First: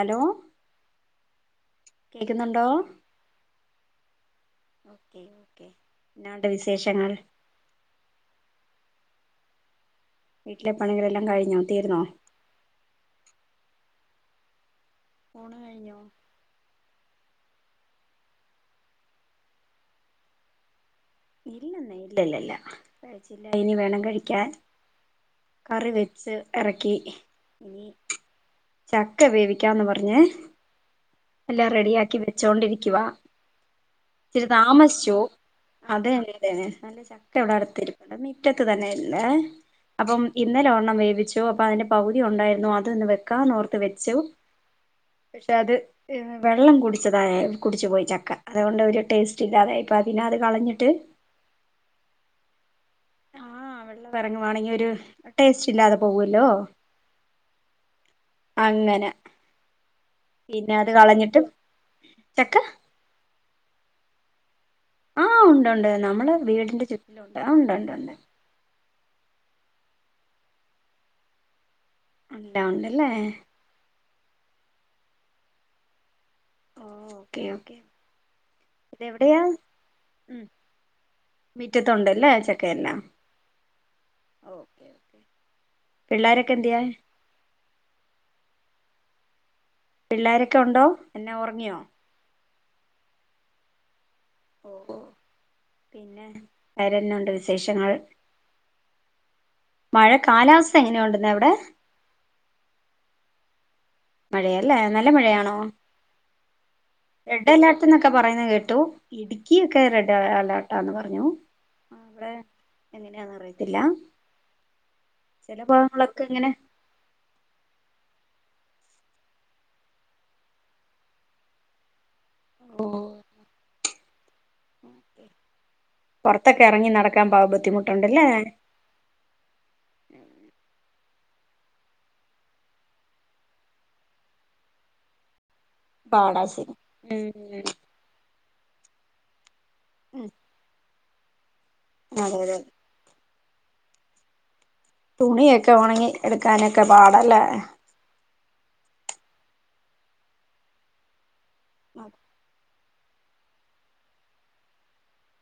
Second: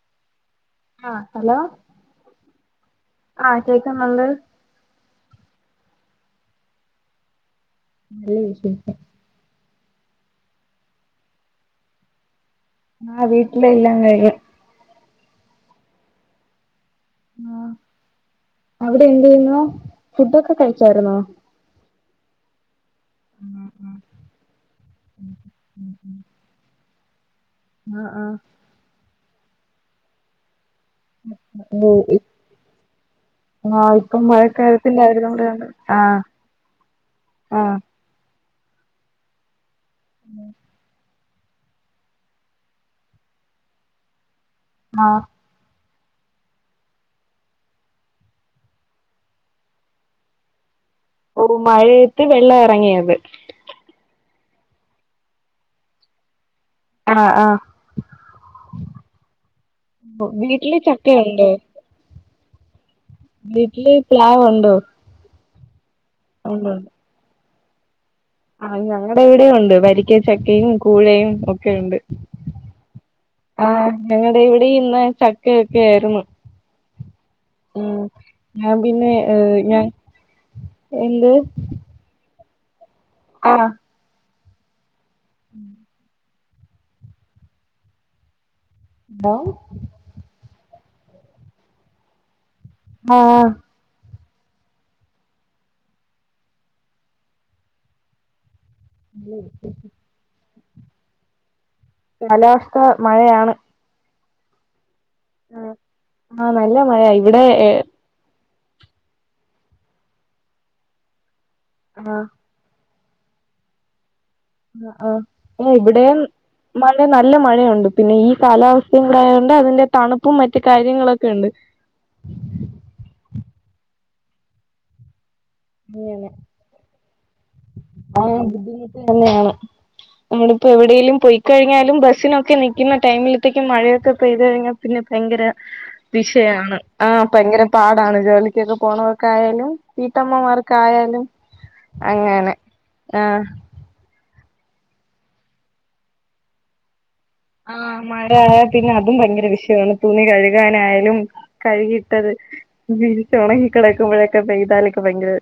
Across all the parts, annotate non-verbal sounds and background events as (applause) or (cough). Hello ആ hello കേക്കുന്നുണ്ടോ ആ കേക്കുന്നുണ്ട് എന്നാ ണ്ട് വിശേഷങ്ങൾ നല്ല വിശേഷം വീട്ടിലെ പണികളെല്ലാം കഴിഞ്ഞോ തീർന്നോ ആ വീട്ടിലെ എല്ലാം കഴിഞ്ഞ് ഊണ് കഴിഞ്ഞോ ആ അവിടെ എന്ത് ചെയ്യുന്നോ ഫുഡൊക്കെ കഴി ച്ചാരുന്നോ ഇല്ല ല്ലല്ല കഴിച്ചില്ല ഇനി വേണം കഴിക്കാൻ കറി വെച്ച് ഇറക്കി ഇനി ആഹ് ആഹ് ച ഒക്കെ വേവിക്കാന്ന് പറഞ്ഞേ ബോ ഇപ്പ് ആ ഇപ്പം ഇച്ചിരി മഴക്കാലത്തിന്റെ താമസിച്ചു ആയിരുന്നോണ്ട് തന്നെ അതെ (unintelligible) എന്നാലും ചക്ക ഇവിടാടത്തരും അത് ഒറ്റക്ക്‌ തന്നെ എല്ലാ അപ്പം ഇന്നലൊരണ്ണം വേവിച്ചു (unintelligible) അപ്പൊ അതിന്റെ പകുതി ഉണ്ടായിരുന്നു അതൊന്ന് വെക്കാന്ന് ഓർത്ത് വെച്ചു ആഹ് പക്ഷെ അത് വെള്ളം കുടിച്ചതായൽ കുടിച്ച് പോയി ചക്ക അതുകൊണ്ട് ഒരു ടേസ്റ്റ് ഇല്ലാതെ ആയിപ്പോയി പിന്നെ അത് കളഞ്ഞി ട്ട് ഓ മഴയത്ത് വെള്ളം എറങ്ങിയ (unintelligible) എറങ്ങുവാണെങ്കിൽ ഒരു ടേസ്റ്റ് ഇല്ലാതെ പോകുവല്ലോ ആഹ് ആഹ് അങ്ങന (unintelligible) വീട്ടില് ചക്കയൊണ്ട് ചക്ക വീട്ടില് പ്ലാവൊണ്ടോ? ആഹ് ഉണ്ട് ഉണ്ട് നമ്മള് വീടിന്റെ ചുറ്റിലൊന്ന് ഏ ഉണ്ട്ണ്ട്ണ്ട് അഈ ഞങ്ങളടെവിടെയൊണ്ട് വരിക്ക ചക്കയും കൂഴയും ഒക്കെയൊണ്ട് എല്ലാം ഉണ്ടല്ലേ ഞങ്ങളടെ ഇവിടെയിന്ന് ചക്കയൊക്കെ ആയിരുന്നു ഓ കെ ഓക്കേ ഉം ഞാൻ പിന്നെ ഇതെവിടെയാ ഏഹ് ഞാൻ ഉം മിറ്റത്തുണ്ടല്ലേ ചക്ക- പിന്നെ ആ ഓക്കേ ഓക്കേ ഉം പിള്ളാരൊക്കെന്തിയെ മോം പിള്ളാരൊക്കെ ഒണ്ടോ എന്നാ ഒറങ്ങിയോ ആ ഓഓ പിന്നെ വേറെന്നുണ്ട് വിശേഷങ്ങൾ മഴ കാലാവസ് ത്തെങ്ങനെയുണ്ടെന്നവിടെ കാലാവസ്ഥ മഴയാണ് മഴയല്ലേ നൽ ല്ല മഴയാണോ ആഹ് നല്ല മഴയാ ഇവിടെ റെഡ് അലേർട്ട് ന്നൊക്കെ പറയന്ന് കേ ട്ടു ഇടുക്കിയൊക്കെ റെഡ് അലേർട്ടാന്ന് പറഞ്ഞു ആഹ് അവിടെ എങ്ങനെയാന്ന് അറിയത്തില്ല ആ ചില ആ ഇവിടെയും ഭാഗങ്ങളൊക്കെ ഇങ്ങനെ മഴ നല്ല മഴയുണ്ട് പിന്നെ ഈ കാലാവസ്ഥയും കൂടെ ആയതുകൊണ്ട് അതിന്റെ തണുപ്പും മറ്റും കാര്യങ്ങളൊക്കെ ഇണ്ട് ഓ മ് പുറത്തൊക്കെ ഇറങ്ങി നടക്കാൻ പാ ആ ബുദ്ധിമുട്ടുണ്ടല്ലേ ബുദ്ധിമുട്ട് തന്നെയാണ് നമ്മള് ഇപ്പോ എവിടെലും പോയി കഴിഞ്ഞാലും ബസ്സിനൊക്കെ നിൽക്കുന്ന ടൈമിലത്തേക്ക് മഴയൊക്കെ പെയ്തു കഴിഞ്ഞാൽ പിന്നെ ഭയങ്കര പാടാ ശരി വിഷയാണ് ആ ഭയങ്കര ഉം പാടാണ് ജോലിക്കൊക്കെ ഓണൊക്കെ ആയാലും മ് ആയാലും അങ്ങനെ ആ തുണിയൊക്കെ ഉണങ്ങി എടുക്കാനക്കെ പാടാ. ല്ല എ ഏ പിന്നെ അതും ഭയങ്കര വിഷയാണ് തൂണി കഴുകാനായലും കൈ കിട്ടത് വിരിച്ച് ഒണങ്ങി കെടക്കുമ്പോഴൊക്കെ പെയ്താലൊക്കെ ഭയങ്കര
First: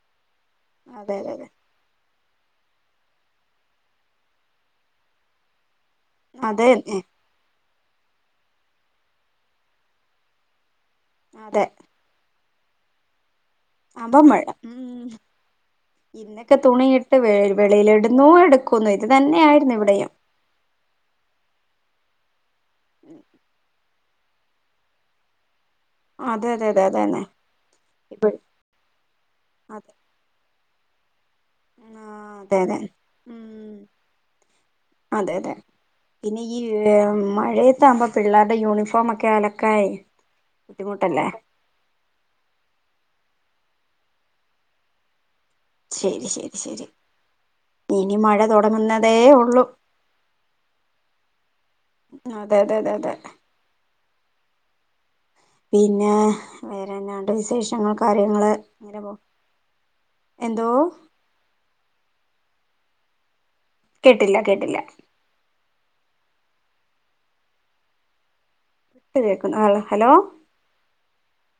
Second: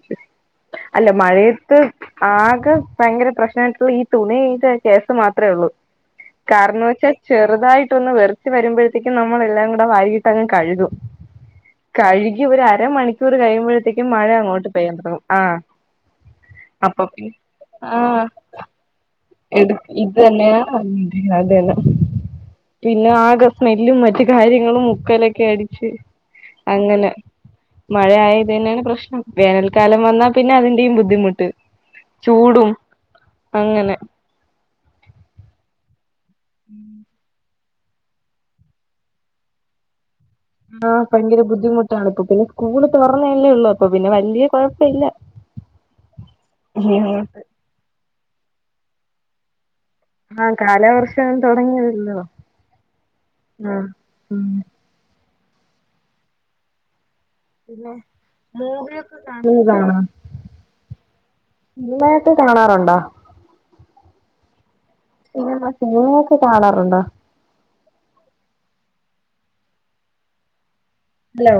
അല്ല അതെ അതെ മഴയത്ത് ആകെ ഭയങ്കര പ്രേശ്നായിട്ടുള്ള ഈ തുണി (unintelligible) അതെ എന്ന് അതെ വച്ചാ ചെറുതായി ട്ടൊന്ന് വെർച്ച് വരുമ്പോഴത്തേക്കും നമ്മള് എല്ലാം കൂടെ വാരിയിട്ടങ്ങ് കഴുകും അതെ ഒര് അരമണി അപം മഴ ആഹ് ഇന്നൊക്കെ അപ്പൊ തുണിയിട്ട് വേ വെളിയില് ഇടുന്നു എടുക്കുന്നു എട് തന്നെയായിരുന്നു ഇവിടെയും ഇത്ന്നെ (unintelligible) പിന്നെ ആകെ സ്മെല്ലും മ മറ്റ് കാര്യങ്ങളും മുക്കലൊക്കെ (unintelligible) അതെ അതെ അതെ അതെ അങ്ങനെ ഇപ്പഴ് മഴയായത് തന്നെയാണ് പ്രശ്നം അതെ വേനൽക്കാലം വന്നാ പിന്നെ അ ഈ ബുദ്ധിമു ട്ട് ആ അതെ ചൂടും അതെ ഉം അങ്ങനെ അതെ അതെ പിന്നെ ഈ യ് മഴയ ത്താമ്പം പിള്ളർടെ യൂണിഫോമൊക്കെ അലക്കയെ ആ ഭയങ്കര ബുദ്ധിമുട്ടാണ് ഇപ്പൊ പിന്നെ സ്കൂള് തൊറ തൊറന്നെല്യേ ഉള്ളൂ അപ്പൊ പിന്നെ വലിയ കുഴപ്പില്ല. ശരി ശരി ശരി ഇനി മഴ തുടങ്ങുന്ന തേ ഉള്ളു. ആ കാലാവർഷം തുടങ്ങിയല്ലോ അതെ അതെ അതെ അതെ മു ഉം പിന്നെ വേറെന്നാണ്. ണ്ട് വിശേഷങ്ങൾ കാര്യങ്ങള് അങ്ങനെ പോ എന്തോ സിനിമ ഒക്കെ കാണാറുണ്ടോ? കേട്ടില്ല കേട്ടില്ല. സിനിമ ഓക്കെ കാണാറുണ്ടോ? കേക്കുന്നു ഹാല് ഹലോ ഹലോ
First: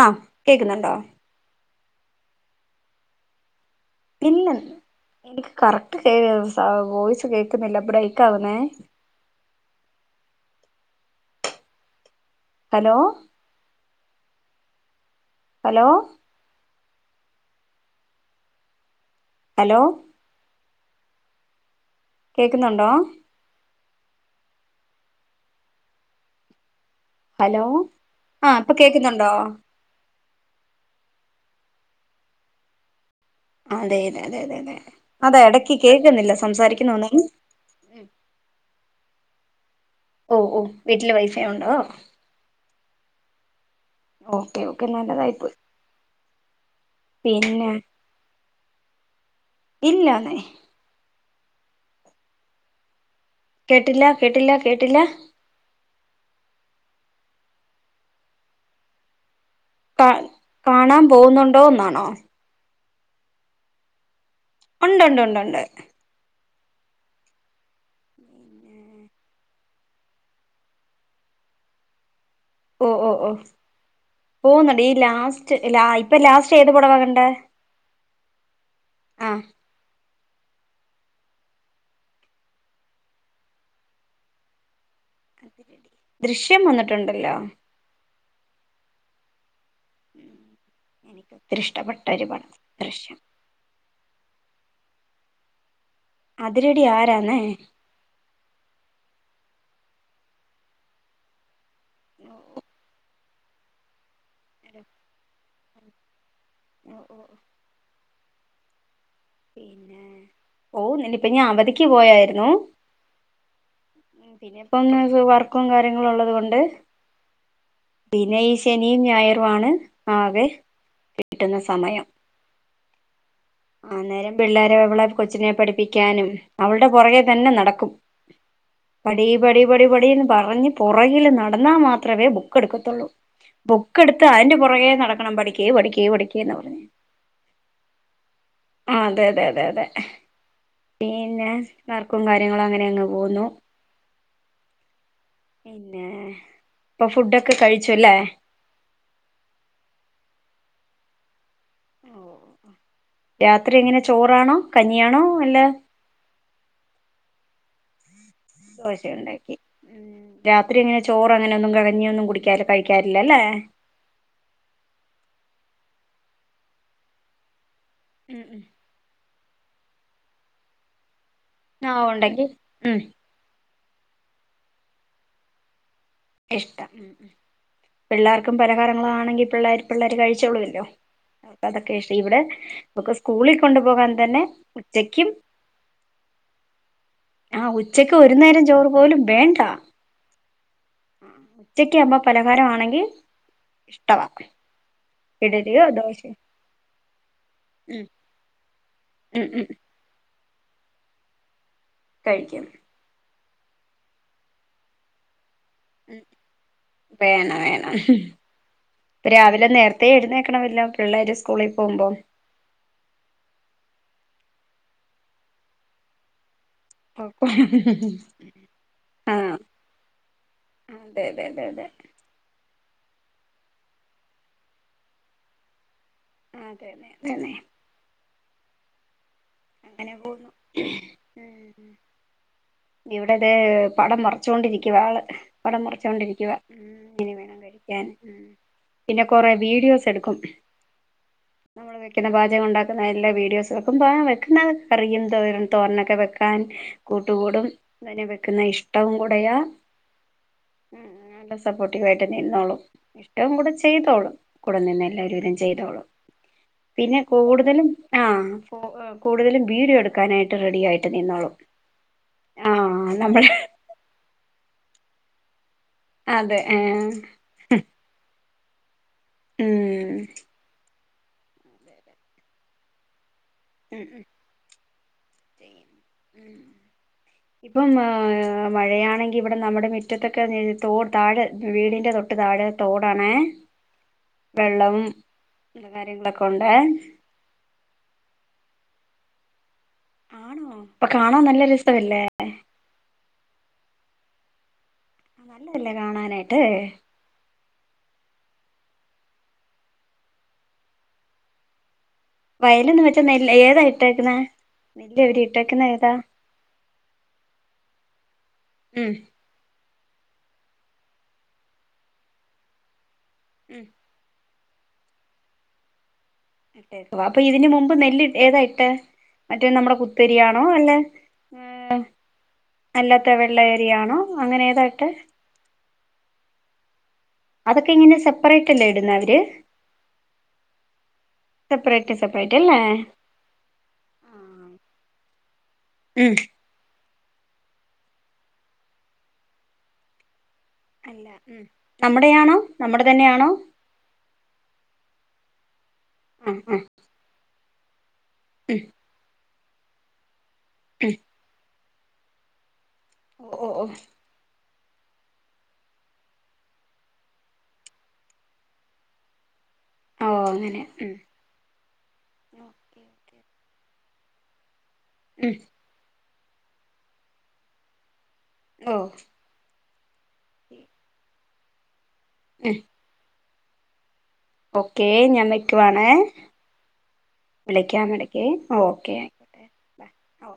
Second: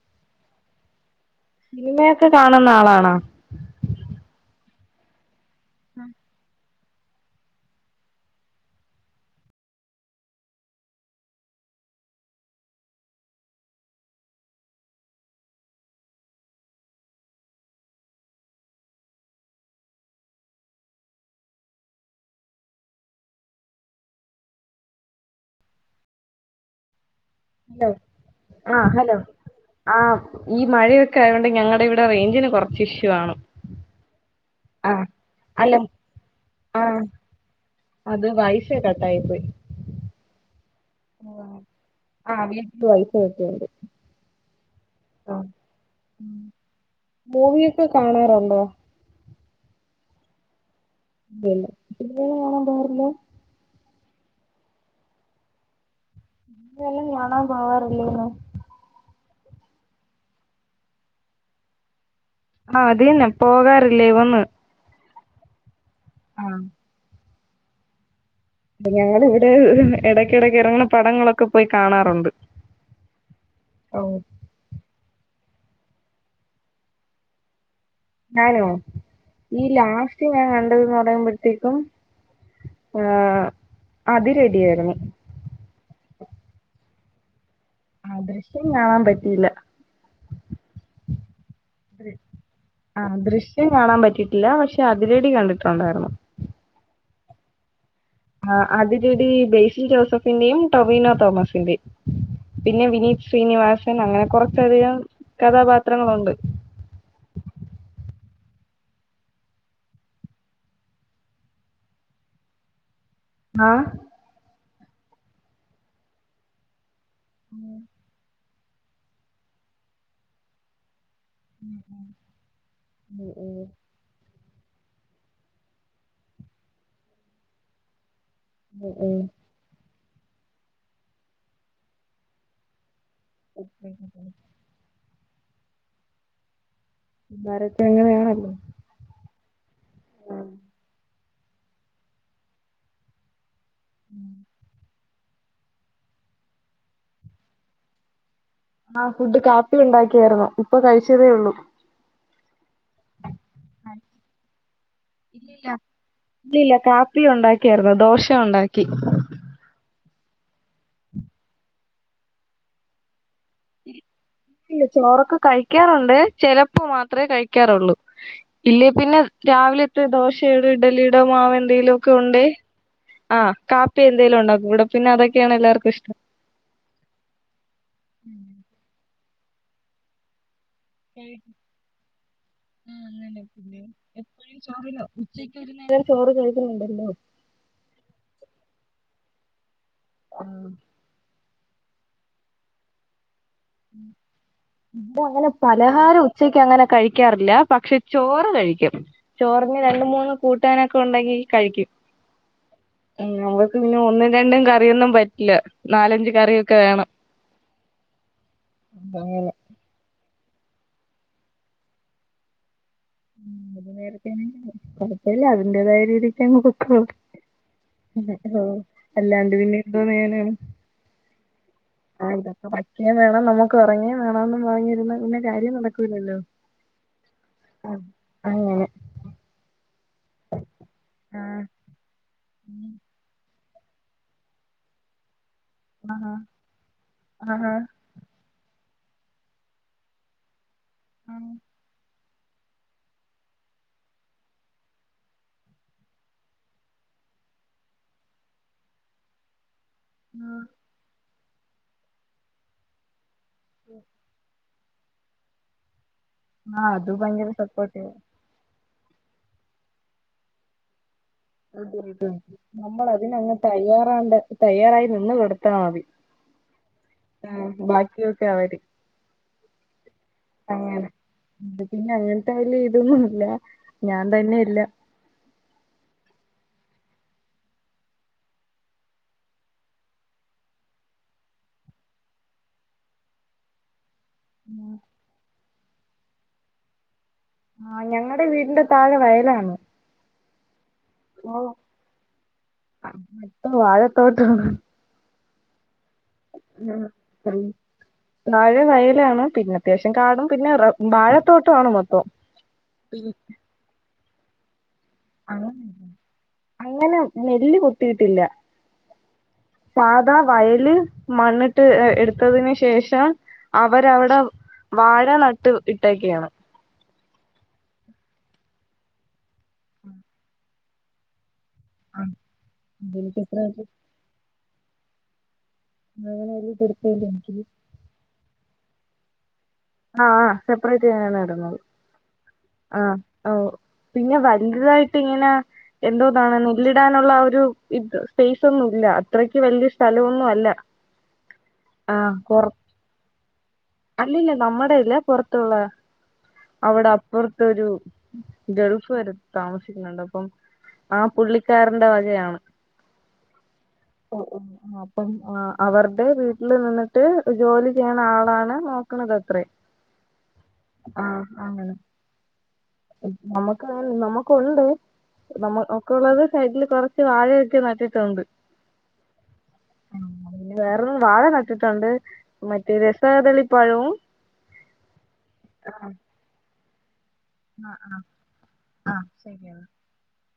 ആഹ് കേക്കുന്നുണ്ടോ സിനിമയൊക്കെ കാണുന്ന ആളാണോ പിന്ന്നെ എനിക്ക് കറക്റ്റ് കയ ആ വോയിസ് കേക്കുന്നില്ല ബ്രെക്കകുന്നെ ഹലോ ഹലോ ഹലോ കേക്കുന്നുണ്ടോ ഹലോ ആ ഇപ്പം ആഹ് ഹലോ കേക്കുന്നുണ്ടോ ആഹ് ഈ മഴയൊക്കെ ആയൊണ്ട് ഞങ്ങടെ ഇവിടെ റേഞ്ചിന് കുറച്ച് ഇഷ്യൂ കാണും അതെയതെ അതെതെതെ അതാ ഇടക്ക് അല്ല കേൾക്കുന്നില്ല സംസാരിക്കുന്ന ആഹ് ഒന്നും (unintelligible) അത് വൈഫൈ ഓ ഓ ഉണ്ടോ ആ വീട്ടില് വൈഫൈ ഉണ്ട് ശരി ഓക്കെ ഒ ആ മൂവി പിന്നെ ഒക്കെ കാണാറൊണ്ടോ ഇല്ലാന്നെ ഇല്ലല്ലേ സിനിമകള് കാണാൻ പോകാറില്ല ട്ടില്ല കേട്ടില്ല കേട്ടില്ല ഇ വല്ല കാണാ പോവാറില്ലേന്ന് കാ കാണാൻ പോന്നുണ്ടോന്നാണോ ആ അതന്നെ പോകാറില്ലേയൊന്ന് ഉണ്ട് ഉണ്ട് ഉണ്ട് ഉണ്ട് ആഹ് അപ്പം ഞങ്ങളിവിടെ ഇടക്കിടക്ക് ഇറങ്ങുന്ന പടങ്ങളൊക്കെ പോയി കാണാറുണ്ട് ഓ ഓ ഓ ഓഹ് പോവുന്നടി ലാസ്റ്റ് ല ഇപ്പൊ ലാസ്റ്റ് ഏത് പടവാ കണ്ടേ? ഞാനോ ആ ഈ ലാ ചേച്ചി ഞാൻ കണ്ടത്െന്ന് പറടയുമ്പോഴത്തേക്കും ഏ അതിറെഡി ആായിരുന്നു ദൃശ്യം വന്നിട്ടുണ്ടല്ലോ ആ ദൃശ്യം കാണാൻ പറ്റിയില്ല എനിക്കും ആ ദൃശ്യം കാണാൻ പറ്റിട്ടില്ല പക്ഷെ പക്ഷെ അതിരടി കണ്ടിട്ടുണ്ടായിരുന്നു അതിടി ആരാന്നേ ആ അതിരടി ബേ്സിൽ ജോസഫിന്റെയും ടൊവിനോ തോമസിന്റെയും പിന്നെ വിനീത് ശ്രീനിവാസൻ അങ്ങനെ കൊറച്ചദികം കഥാപാത്രങ്ങളുണ്ട് ഒ ഓ പിന്നെ ഓ നിയിപ്പൊ ഞാൻ അവധിക്ക് പോയാരുന്നു ആഹ് ഇനിയിപ്പംന്ന് വെച്ചാ വർക്കും കാര്യങ്ങളും ഉള്ളത് കൊണ്ട് പിന്നെ ഈ ശനിയും ഞായറും ആണ് ആകെ കിട്ടുന്ന മ്ഹ് മ്ഹ് സമയം മ്ഹ് മ്ഹ് അന്നേരം പിള്ളേരെ അവളെ കൊച്ചിനെ പഠിപ്പിക്കാനും അവളുടെ പുറകെ തന്നെ നടക്കും പടീ പടി പടി ടീന്നു പറഞ്ഞ് പുറകിൽ നടന്നാൽ മാത്രമേ ബുക്ക് എടുക്കത്തുള്ളൂ ബുക്ക് എടുത്ത് അതിന്റെ പുറകെ നട പഠിക്കേ പഠിക്കേ പഠിക്കേന്ന് പറഞ്ഞ് പിള്ളേരൊക്കെ അങ്ങനെയാണല്ലോ ആ അതെ അതെ അതെ അതെ പിന്നെ വർക്കും കാര്യങ്ങളും അങ്ങനെ അങ്ങ് പോകുന്നു ഉം പിന്നെ ഇപ്പൊ ഫുഡൊക്കെ കഴിച്ചുവല്ലേ ആഹ് ഫുഡ് കാപ്പി ഉണ്ടാക്കിയായിരുന്നു ഇപ്പൊ കഴിച്ചതേ ഉള്ളൂ ഓഹ് രാത്രി എങ്ങനെ ചോറാണോ കഞ്ഞിയാണോ അല്ല ഇല്ല ഇല്ല, കാപ്പി ഉണ്ടാക്കിയായിരുന്നു ദോശ ഉണ്ടാക്കി ദോശ ഉണ്ടാക്കി മ് രാത്രി അങ്ങനെ ചോറ് അങ്ങനെ ഒന്നും കഞ്ഞിയൊന്നും കുടിക്കാ കഴിക്കാറില്ലല്ലേ ഇല്ല ചോറൊക്ക കഴിക്കാറുണ്ട് ചിലപ്പോ മാത്രമേ കഴിക്കാറുള്ളൂ ഉം ഉം ഇല്ലേ പിന്നെ രാവിലത്തെ ദോശ, ഉണ്ട് ഇഡ്ഡലി, ഉണ്ട് - ടെ മാവ് ആ എന്തെലും ഒക്കെ ഉണ്ടെ ഉണ്ടെങ്കി ഉം ആ കാപ്പി എന്തേലുമുണ്ടാക്കുമോ ഇവിടെ പിന്നെ അതൊക്കെയാണ് എല്ലാവർക്കും ഇഷ് ഇഷ്ടം ഉം ഉം പിള്ളേർക്കും പലഹാരങ്ങളാണെങ്കിൽ പിള്ളേർ പിള്ളേര് കഴിച്ചൊള്ളുമ ല്ലോ അതൊക്കെ ഇഷം ഇവിടെ നമുക്ക് അങ്ങനെ സ്കൂളിൽ പിന്നെ കൊണ്ടു പോകാൻ തന്നെ എപ്പോഴും ചോറിലോ ഉച്ചക്കും ഉച്ചക്ക് ഒരു നേരം ചോറ് കഴിക്കുന്നുണ്ടല്ലോ ആ ഉച്ചക്ക് ഒരു നേരം ചോറ് പോലും വേണ്ടാ ആഹ് ഉച്ചക്ക് അമ്മ പലഹാരമാണെങ്കിൽ ഇഷ്ടവാ ഇപ്പോ അങ്ങനെ ഇഡലിയോ പലഹാരം ദോശയോ ഉച്ചക്ക് അങ്ങനെ കഴിക്കാറില്ല പക്ഷെ ഉം ചോറ് കഴിക്കും ഉം ഉം ചോറിന് രണ്ട് മൂന്ന് കൂട്ടാനൊക്കെ ഉണ്ടെങ്കിൽ കഴിക്കും കഴിക്കും മോൾക് പിന്നെ ഒന്നും രണ്ടും കറിയൊന്നും പറ്റില്ല ഉം നാലഞ്ച് കറിയൊക്കെ വേണം. ഇപ്പൊ അങ്ങനെ രാവിലെ നേരത്തെ എഴുന്നേ ൽക്കണമല്ലോ പിള്ളേര് സ്കൂളി പോകുമ്പോ അത് നേരത്തെന്നെ കൊഴപ്പയില്ല അതിന്റേതായ രീതിക്ക് അങ്ങ് പൊയ് (unintelligible) അല്ലാണ്ട് ആഹ് പിന്നെ എന്തോന്ന് ചെയ്യാനാണ് അതെ അതെ അതെ അതെ ആ (unintelligible) പടിക്കെ വേണം നമുക്ക് ഒറങ്ങേ വേണമെന്ന് പറഞ്ഞിരുന്നാ പിന്നെ കാര്യം നട അതെന്നെ അതന്നെ അങ്ങെനെ അങ്ങനെ പോവുന്നു ഉം ഇവിടെട് പിന്നെ പടം മറച്ചുകൊണ്ടിരിക്കുവാ ആള് പടം ആഹാ മറച്ചോണ്ടിരിക്കുവാ ഉം ഇനി വേണം ആഹാ കഴിക്കാന് ഉം പിന്നെ കൊറെ വീഡിയോസ് എടുക്കും. ആഹ് പിന്നെ പാചകം ഒണ്ടാക്കുന്ന എല്ലാ വീഡിയോസുകൾക്കും (unintelligible) (unintelligible) കറിയും തോരൻ തോരനൊക്കെ വെക്കാൻ കൂട്ടുകൂടും (unintelligible) വെക്കുന്നെ ഇഷ്ടവും കൂടെയാ. ആ ഉം നല്ല സപ്പോർട്ടീവായിട്ടന്നെ ഇരുന്നോളും എന്റെ കൂടെ ചെയ്തോളും കൂടെ നിന്നെല്ലാവൊരുവിധം ചെയ്തോളും അത് പിന്നെ ഭയങ്കര കൂടുതലും സപ്പോർട്ടീവാ ആ കൂടുതല് വീഡിയോ എടുക്കാനായിട്ട് റെഡിയായി അതെതെ നമ്മള് നമ്മളതിനങ്ങ് തയ്യാറാണ് തയ്യാറായി നിന്ന് കൊടു അതെ ആഹ് ബാക്കിയൊക്കെ അവര് അങ്ങനെ അത് പിന്നെ അങ്ങനത്തെ വലിയ ഇതൊന്നുമില്ല ഉം ഞാൻ ഉം തന്നെ ഇല്ല ചെയ്യും ഉം ഇപ്പം ഏ മഴയാണെങ്കി ഇവിടെ നമ്മുടെ മുറ്റത്തൊക്കെ തോട് താഴെ വീടിന്റെ തൊട്ട് താഴെ തോടാണ് വെള്ളം എ കാര്യങ്ങളൊക്കെ ഉണ്ട് ആ ഞങ്ങളടെ വീടിന്റെ താഴെ വയലാണ് ആണോ അപ്പൊ കാണൻ നല്ല രസമല്ലേ ആ വഴ തോട്ടാണ് ആ നല്ലായിരി എന്നെ കാണാനായിട്ട് ഉം താഴെ വയലാണ് പിന്നെ അത്യാവശ്യം കാടും പിന്നെ റബ വാഴത്തോട്ട ആണ് മൊത്തം വയലൊന്ന വെച്ച നെല്ല് ഏതായിട്ടക്കുന്ന അ അങ്ങനെ നെല്ല് കൊത്തിയിട്ടില്ല ഉം പാത വയല് മണ്ണിട്ട് എടുത്തതിന് ശേഷം ഉം അവരവിടെ വാഴ നട്ട് ഇട്ടേക്കെയാണ് അപ്പൊ ഇതിന് മുമ്പ് നെല്ല് ഏതാ ഇട്ട് മറ്റേ നമ്മുടെ കുത്തരിയാണോ അല്ലെ ആഹ് (inaudible) ഉംഅല്ലാത്ത അതെനിക്ക് എത്രയായിട്ട് വെള്ളയരിയാണോ അങ്ങനെ കേട്ടെ അങ്ങനെല്ല (inaudible) അതൊക്കെ ഇങ്ങനെ സെപ്പററേറ്റ് ല്ല ഇടുന്ന അവര് ആഹ് സെപ്പറേറ്റ് തന്നാണ് ഇടുന്നത് സെപ്പറേറ്റ് സെപ്പറേറ്റ് അല്ലേ ആഹ് ആ പിന്നെ വലുതായിട്ട് ഇങ്ങനെ ഉം എന്തോന്നാണ് നെല്ലി ഇടാനുള്ള ഒരു സ്പേസ് ഒന്നും ഇല്ല അത്രയ്ക്ക് വലിയ സ്ഥലംഒന്നും അ ആഹ് നമ്മുടെയാണോ പൊറ നമ്മുടെ തന്നെയാണോ അല്ലല്ല നമ്മുടെ ഇല്ലെ പൊറത്തുള്ള ആ ആ അവിടെ അപ്പുറ തൊരു ഉം ഉം ഗൾഫാര് താമസിക്കുന്നുണ്ട് അപ്പം ആ പുള്ളി ക്കാറിന്റെ വകയാണ് ഓ ഓ ഓ ഓ ഓ അപ്പം അവരുടെ വീട്ടിൽ നിന്നിട്ട് ജോലി ചെയ്യണ ആളാണ് നോക്കണത് അത്രേ ഓ അങ്ങനെ ഉം ആഹ് അങ്ങനെ നമുക്ക്- ആ നമുക്കുണ്ട് ഉം നമ്മ ഒക്കെള്ളത് സൈഡിൽ കുറച്ച് വാഴയൊക്കെ നട്ടിട്ടുണ്ട് ഓ ആ വേറെന്ന വാഴ നട്ട് ട്ടിട്ടുണ്ട് മറ്റേ രസകദളി പഴവും ഓക്കെ ഞാൻ വെക്കുവാണെ- ആ വിളിക്കാം ഇടയ്ക്കു ഓക്കെ ആ ആയിക്കോട്ടെ ശരിയെന്നാ ഓ